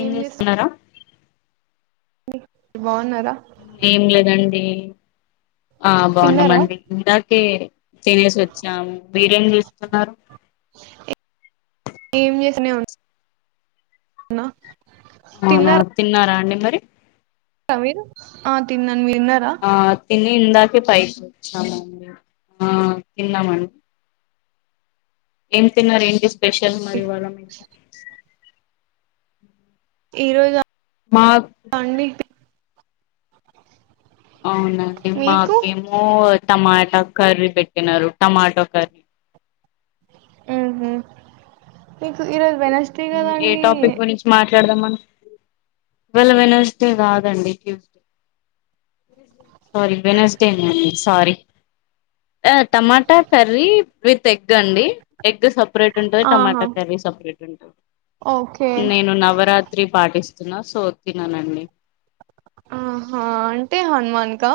ఏం చేస్తున్నారా మ్ బావున్నారా ఏం లేదండి అ తిన్నారా బావున్నామండి ఇందాకే తినేసి వచ్చాము మీరేం చేస్తున్నారు తిన వున్ న్న అవునా తిన్నారా అండి మరి క మీరు ఆహ్ తిన్న అన్ తిన్నారా ఆ తిని ఇందాకే పైకి వచ్చామండి ఆ తిన్నామండి ఏం తిన్న రెంటి స్పెషల్ మరి వరమెమో ఈ రోజు మాకు అండి అవునండి మీకు మాకేమో టమాటా కర్రీ పెట్టినారు టమాటో కర్రీ ఉంహు మీకు ఈ రోజ్ ఏ టాపిక్ గురించి మాట్ డదా వెళ్ళ వెనస్డే కాదండి ట్యూస్డే సారీ వెనస్డే అండి సారీ ఆ టమాటా కర్రీ విత్ ఎగ్ అండి ఎగ్ సపరేట్ ఉంటది టమాట ఆహా కర్రీ సపరేట్ ఉంటది ఓకే నేను నవరాత్రి పాఠ పాటిస్తున్నా సో తిననండి ఆహా అంటే హన్ మాన్ కా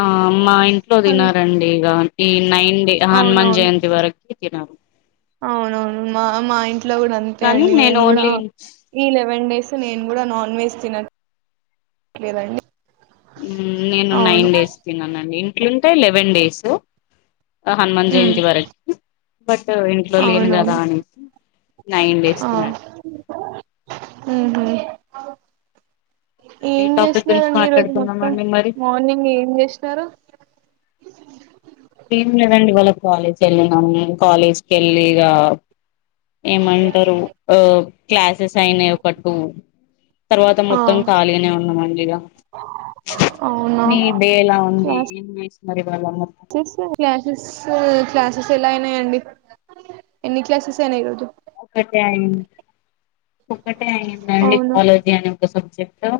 ఆ మా ఇంట్లో హన్ తినారండి ఇక ఈ నైన్ డే హనుమాన్ అవునవును జయంతి వారకి ఎల్ నవూ అవునవును మా మా ఇ లో కూడా అంతే కానీ అండి నే నేను కూడా ఓన్లీ ఈ లెవెన్ డేస్ నే కూడా నాన్ వెజ్ తిన లేదండి నేను నైన్ డేస్ తినండి తింటే లెవెన్ డేసు హనుమన్ ఉమ్ జయంతి వారకి బట్ ఇంట్లో లేను కదా అవునవును అనేసి నైన్ డేస్ ఆ తినను ఆ ఏం టాపిక్ గురించి చేస్తున్నారండి ఈరోజు మొత్తం మాట్లాడుకుందామండి మరి మార్నింగ్ ఏం చేస్తున్నారు ఎంలేదండి ఇవల వాళ్ళ కాలేజ్ వెళ్ళినాము కాలేజ్ కి వెళి ఇగా ఏమంటారు ఆ క్లాస్ సెస్ అయినాయి ఒకటు తర్వాత ఆ మొత్తం ఖళీగానే ఉన్నా మంళగా అవునా మీ డే ఎలా ఉంది క్లాసెస్ ఎన్ని వ మరి వాళ మొత్తం. క్లాసెస్ క్లాసెస్ ఎలా అయినాయండి ఎన్ని క్లాసెస్ అయినాయిఇ రోజు ఒకటే అయింది ఒకటే అయిందండి అవును జలోజి అని ఒక సబ్జెక్ చెప్తాం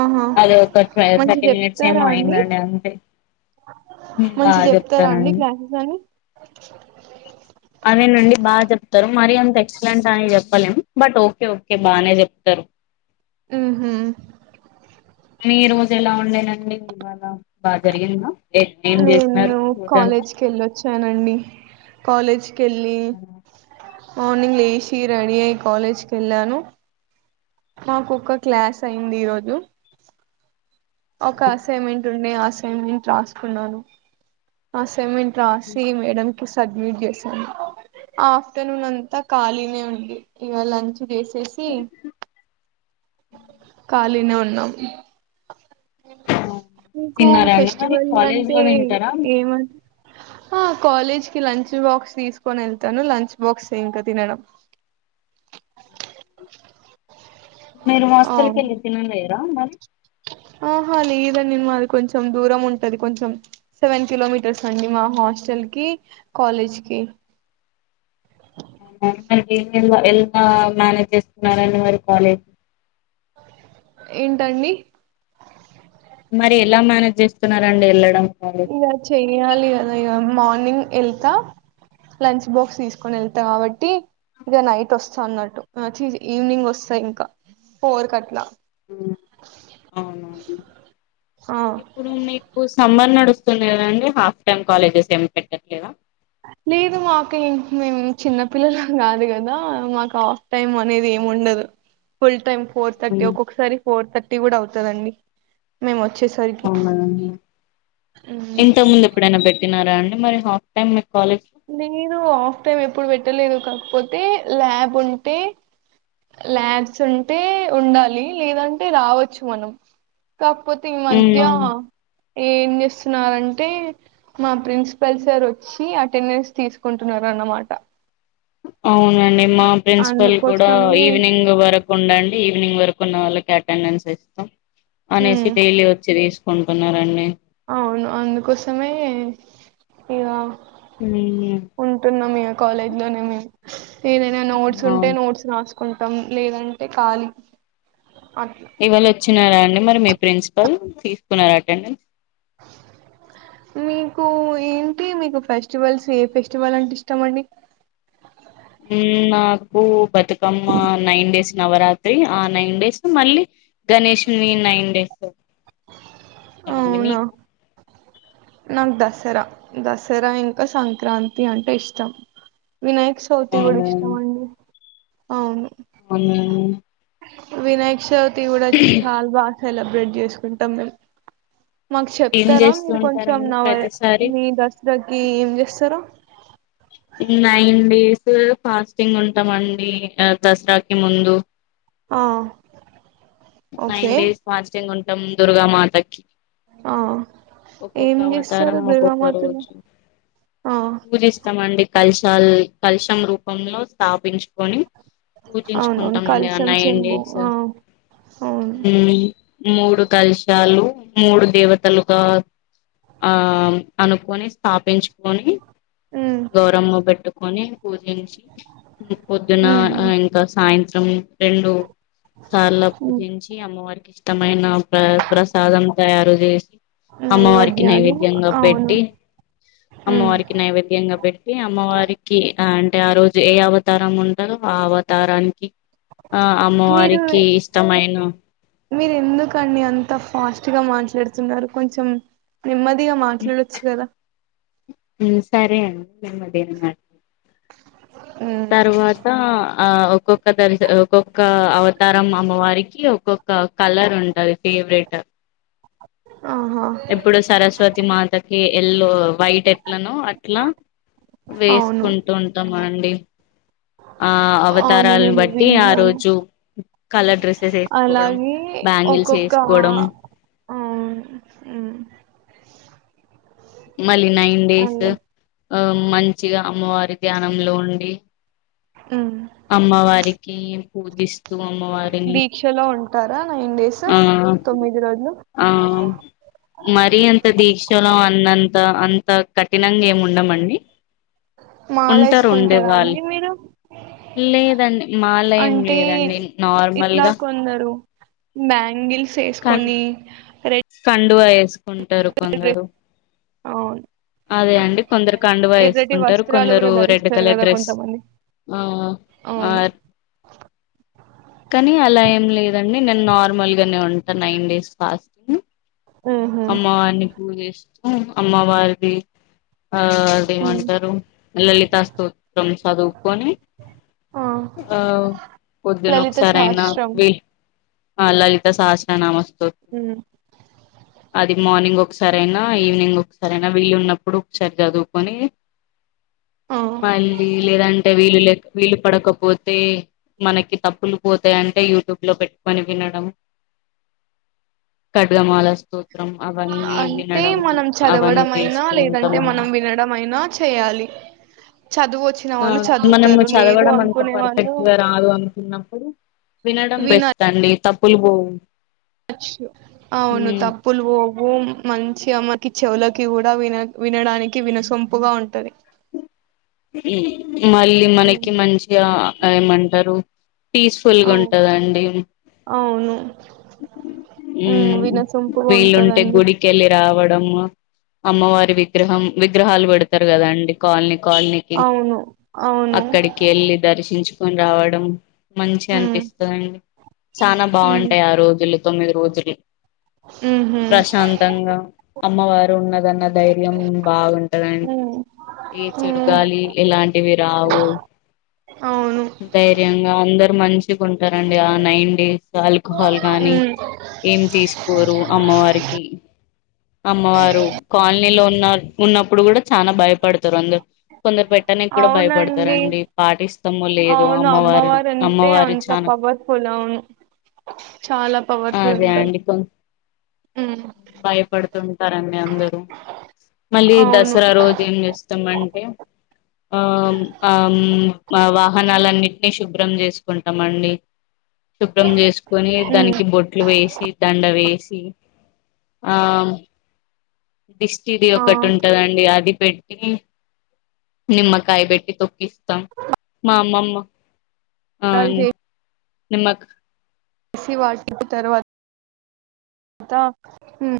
ఆహా మంచి మినిట్స్ చెప్తారా ఏమో అండి అయిందండి అంతే మంచి బాగా చెప్తారా అండి చెప్తారండి క్లాసెస్ అని [inaudible] అదేనండి బాగా చెప్తారు మరి అంత ఎక్సలెంట్ అని చెప్పలేము బట్ ఓకే ఓకే బాగానే చెప్తారు ఉహు మీ రోజు ఎలా ఉండేనండి బళ బాగా జరిగింద నేను కాలేజ్ కి వెళ్ళిచ్చానండి కాలేజ్ కెలి మార్నింగ్ లేసి రెడీ అయి కాలేజ్ కి వెళ్ళాను మాకొక్క క్లాస్ అయింది ఈరోజు ఒక అసైన్మెంట్ ఉండే అస అసైమెంట్ రాసుకున్నాను అసైమెంట్ రాసి మేడం సడ్మిట్ చేసాను ఆఫ్టర్నూన్ అంతా ఖాళీనే ఉంది ఇక లంచ్ చేసేసి అ ఖాళీనే ఉన్నాం మీకు తిన్నారా అండి మరి ఫెస్టివల్ కాలేజ్ అంటే లో తింటారా ఏమ ఆ కాలేజ్ కి లంచ్ బాక్స్ తీసుకొని వెళ్తాను లంచ్ బాక్స్ ఇంకా తినడం మీరు ఆ హాస్టల్ క వెళ్ళి తిన లేరా మరి ఆహా లేదం మాది కొంచెం దూరం ఉంటది కొంచెం సెవెన్ కిలోమీటర్స్ అండి మా హాస్టల్ కి కాలేజ్ కి మనకి ఎలా మేనేజ్ చేస్తున్నడి మరి కాలేజీ ఏంటండి మరి ఎలా మేనేజ్ చేస్తున్నారండి వెళ్ళడం కాలేజ్ మరి చేయాలి కదా మార్నింగ్ వెళ్తా లంచ్ బాక్స్ తీసుకొని వెళ్తాం కాబట్టి ఇక నైట్ వస్తా అన్నట్టు ఈవినింగ్ వస్తా ఇంకా ఫోర్ క అట్లా ఆ మీకు సమ్మర్ నడుస్తు దండి హాఫ్ టైమ్ కాలేజెస్ ఏమి పెట్టట్లేదా లేదు మాకు మేము చిన్న పిల్లలకు కాదు కదా మాకు హాఫ్ టైమ్ అనేది ఏమి ఉండదు ఫుల్ టైం ఫోర్ థర్టీ ఉమ్, ఒక్కొక్కసారి ఫోర్థర్టీ కూడా అవుతందిండి మేము వచ్చేసరికి అవునా ఇంత ముందు ఎప్పుడైనా పెట్టిన అండి మరి హాస్ టైమ్ కాలేజ్ లేదు ఆఫ్ టైమ్ ఎప్పుడు పెట్టలేదు కా కాకపోతే ల్యాబ్ ఉంటే ల్యాబ్స్ ఉంటే ఉండాలి లేదంటే రావచ్చు మనం కాకపోతింగ్ మధ్య లో ఏం చేస్తున్నారురంటే మా ప్రిన్సిపల్ సార్ వచ్చి టెన్నిస్ తీసుకుంటున్నారుర అన్నమాట అవునండి మా ప్రిన్సిపల్ కూడా అందుకోసమే ఈవినింగ్ వరకు ఉండండి ఈవినింగ్ వరకు ఉన్న వాళ్ళకి అటెండెన్స్ ఇస్తాం ఉమ్ అనేసి డలీ వచ్చ ర కొంటున్నారండి అవును అందుకోసమే ఇక మ్ ఉంటున్నాం ఇక కాలేజ్ లోనే మేము ఏదైనా నోట్స్ ఉంటే అవును నోట్స్ రాస్త కుంటాం లేదంటే ఖళీ ఇవాళ వచ్చినారా అండి మరి మ ప్రిన్సిపల్ తీసుకున్నారు అటెండెన్స్ మీకు ఏంటి మీకు ఫెస్టివల్స్ ఏ ఫెస్టివల్ అంటే ఇష్టమ అండి నాకు బతుకమ్మ నైన్ డేస్ నవరాత్రి ఆ నైన్ డేస్ మళ్ళీ గణేశని నైన్ డేస్ ఇష్టడి మీకు నాక్ దసరా. దసరా ఇంకా సంక్రాంతి అంటే ఇష్టం. వినాయక చవితి కూడ అవునా ఇష్టం అండి. అవును. అమ్మ్ వినాయక చవ్త్ తి కుడా, ఛాల బా సెలబ్రేట్ చేసుకుంటాం మేమ్. మాకు ఏం చెప్తారా చేస్తూ మీరు కొంచెం! ఉంటారండి నావ ప్రతిసారి మీ దసరాకి ఏం చేస్తరో! నైన్ డేసు ఫాస్టింగ్ ఉంటామండి దసరాకి ముందు. ఆ ఓకే నైన్ డేస్ ఫాస్టింగ్ ఉన్ నమ్ దుర్గా మాతకి. ఆ ఒక్కొక్క ఏం చేస్తారు అవతారం ఒక్కొక్క దుర్గామాతలో రోజు, ఆ పూజిస్తమండి. కలశాల్, కలశం రూపంలో స్థాపించుకొని, అవునవును పూజించుకుంటామండి ఆ కలసం నైన్ చెంబు డేసు. ఆ అవును మ్ మూడు కలిశాలు మూడు దేవతలుగా ఆ అనుకొని స్థాపించుకొని, ఉమ్ గౌరమ్మ పెట్టుకొని పూజించి, హు పొద్దున ఉహు అ ఇంకా సాయన్ గం రెండు సార్ల ఉమ్ ఉమ్, పూజించి, అమ్మవారికి ఇష్టమైన ప్ర ప్రస్ సాధం తయారు చేసి, అమ్మవారికి నైవేద్యాలు నైవేద్యంగా అవును పెట్టి, ఉమ్ అమ్మవారికి నైవేద్యంగా పెట్టి, అమ్మవారికి అ అన్ అంటే, ఆ రోజు ఏ అవతారం ఉంటదొ, ఆ అవతారానికి కి ఆ అమ్మవారికి ఇష్టమైన, మీరెందుకండి అంత ఫాస్ట్ గా మాట్లాడుతున్నారు? కొంచెం నెమ్మది మ్ సరె అన్ నెమ్మదిగా మాట్లాతా. తరువాత ఆ ఒక్కొక్క దర్శ ఒక్కొక్క అవతారం అమ్మవారికి ఒక్కొక్క కలర్ ఉంటది ఫేవరెట్. ఆహా ఎప్పుడు సరస్వతి మాతక్ కి ఎల్లో వైట్ ఎట్లనో అట్ల అవును వేసుకుంటూ ఉంటామండి. ఆ అవును అవతారాలను నేను బట్టి ఆ విన్నాను రోజు కలర్ డ్రెస్సెస్ ఏసుకోవడం. అలాగే బ్యాంగిల్స్ ఒక్కొక్క ఏసుకోవడం. అవును ఊ మళ్ళీ నైన్ డేస్ ఆ మంచిగా అమ్మవారు ధ్యానంలో ఉండి అమ్మవారికి [unintelligible] అమ్మవారిని దీక్షలో ఉంటారా నైన్ డేస్ ఆ తొమ్మిది రోజులు ఆ మరిీ అంత దీక్షలో అన్నంత అ అంత కఠినంగా ఏమి ఉండమండి మాల ఉంటారు వేసుకుంటారా ఉండేవాళ్ళు అండి మీరు లేదండి మాల ఏం అంటే లేదండి ఇట్లా నార్మల్గా కొందరు బ్యాంగిల్స్ కం వేసుకొని రె కండువా వేసుకుం కొందరు అవును అదే అవును అండి కొందరు కండువా ఎర్రటి వేసుకుంటారు వస్త్రాలు కొందరు కూడా రెడ్ ధరిస్తారు కలర్ కదా డ్రెస్ కొంతమంది అవును కానీ అలా ఏం లేదు అ నేను నార్మల్ గానే ఉంటా నైన్ డేస్ ఫాస్టింగ్ ఉహు అమ్మవారిని పూజిస్త అమ్మవారిది ఆ ఉమ్ అదేమంటారు లలిత స్తోత్రం చదువుకొని ఆ పొద్దున లలిత ఒకసారి అయినా సహస్రం వీ ఆ లలిత సహస్రనామ స్తోత్రం హు అది మార్నింగ్ ఒకసార అయినా ఈవినింగ్ ఒకసారి అయినా వీళ్ళు ఉన్నప్పుడు ఒకసారి చదువుకొని ఆ మళ్ళీ లేదంటే వీలు లే వీలు పడకపోతే మనకి తప్పులు పోతాయంటే యూట్యూబ్ లో పెట్టుకని వినడం కట్గా మాలస్త అంటే మనం అవన్నీ చదవడం అయినా చేస్తూ లేదంటే మనం ఉంటామండి వినడం అయినా చేయాలి చదువు వచ్చిన ఆ వాళ్ళు మనము చదువుతారు లేదు చదవడం అంత అనుకునే వాళ్ళు పర్ఫెక్ట్ గా రాదు అనుకున్నప్పుడు వినడం బెస్ట్ వినచ్చు అండి తప్పు కుల్బో అవును తప్పులుపోవు మంచిగా మాకీ చెవులకి కూడా విన వినడానికి వినసొంపుగా ఉంటది [inaudible] మళ్ళీ హ్మ్. మనకి మంచిగా అది ఏమంటారు పీస్ఫుల్గా అవు ఉంటందండి అవును ఉమ్ వినసొంపుగా వీళుంటే ఉంటదండి గుడికి వెళ్ళి రావడం అమ్మవారి విగ్రహం విగ్రహాలు పెడతారు కదాండి కాలనీ కా అవును అవును అక్కడికి ఎల్లి దర్శించుకొని కొని రావడం మంచిగా ఉమ్, అనిపిస్తాదండి చానా ఉమ్, బాగుంటాయి ఆ రోజులు తొమ్మిది రోజులు ఉమ్హు, ప్రశాంతంగా అమ్మ వారు ఉన్న దన్నా ధైర్యం బాగుంటదండి ఉమ్, ఏ చెడు ఉమ్, గాలి ఇలాంటివి రావు అవును ధైర్యంగా అందరు మంచి కుంటారండి ఆ నైన్ డేస్ ఆల్కహాల్ గానీ ఉమ్, ఏం తీసుకోరు అమ్మవారికి అమ్మవారు కాలనీలో ఉన్న ఉన్నప్పుడు కూడా చాలా భయపడతారు అందురు కొందరు పెట్టనికి కూడా అవునండి భయపడతారండి పాటిస్తామో లేదు అవును అమ్మవారు అంటే అమ్మవారు అంత చానా పవర్ఫుల్ అవును చాలా పవర్ఫుల్ అదే ఉంటారు అండి కొ ఉమ్, భయపడుతుంటారండి అందరూ మళ్ళీ అవును దసరా రోజు ఏం చేస్తామం ఎమ్ ఆ ఆ వాహనాలన్నింటినీ శుభ్రం చేసుకుంటాం మండి శుభ్రం చేసుకొని ఉమ్, దానికి బొట్లు వేసి దండ వేసి ఆ డిస్టిరి ఆ ఒకటి ఉంటదండి అది పెట్టి నిమ్మకాయ బేట్టి తొక్కి ఇస్తాం మా అమ్మమ్మ కాల్ చెయ్ నిమకు [unintelligible] తర్వాత అదా ఉ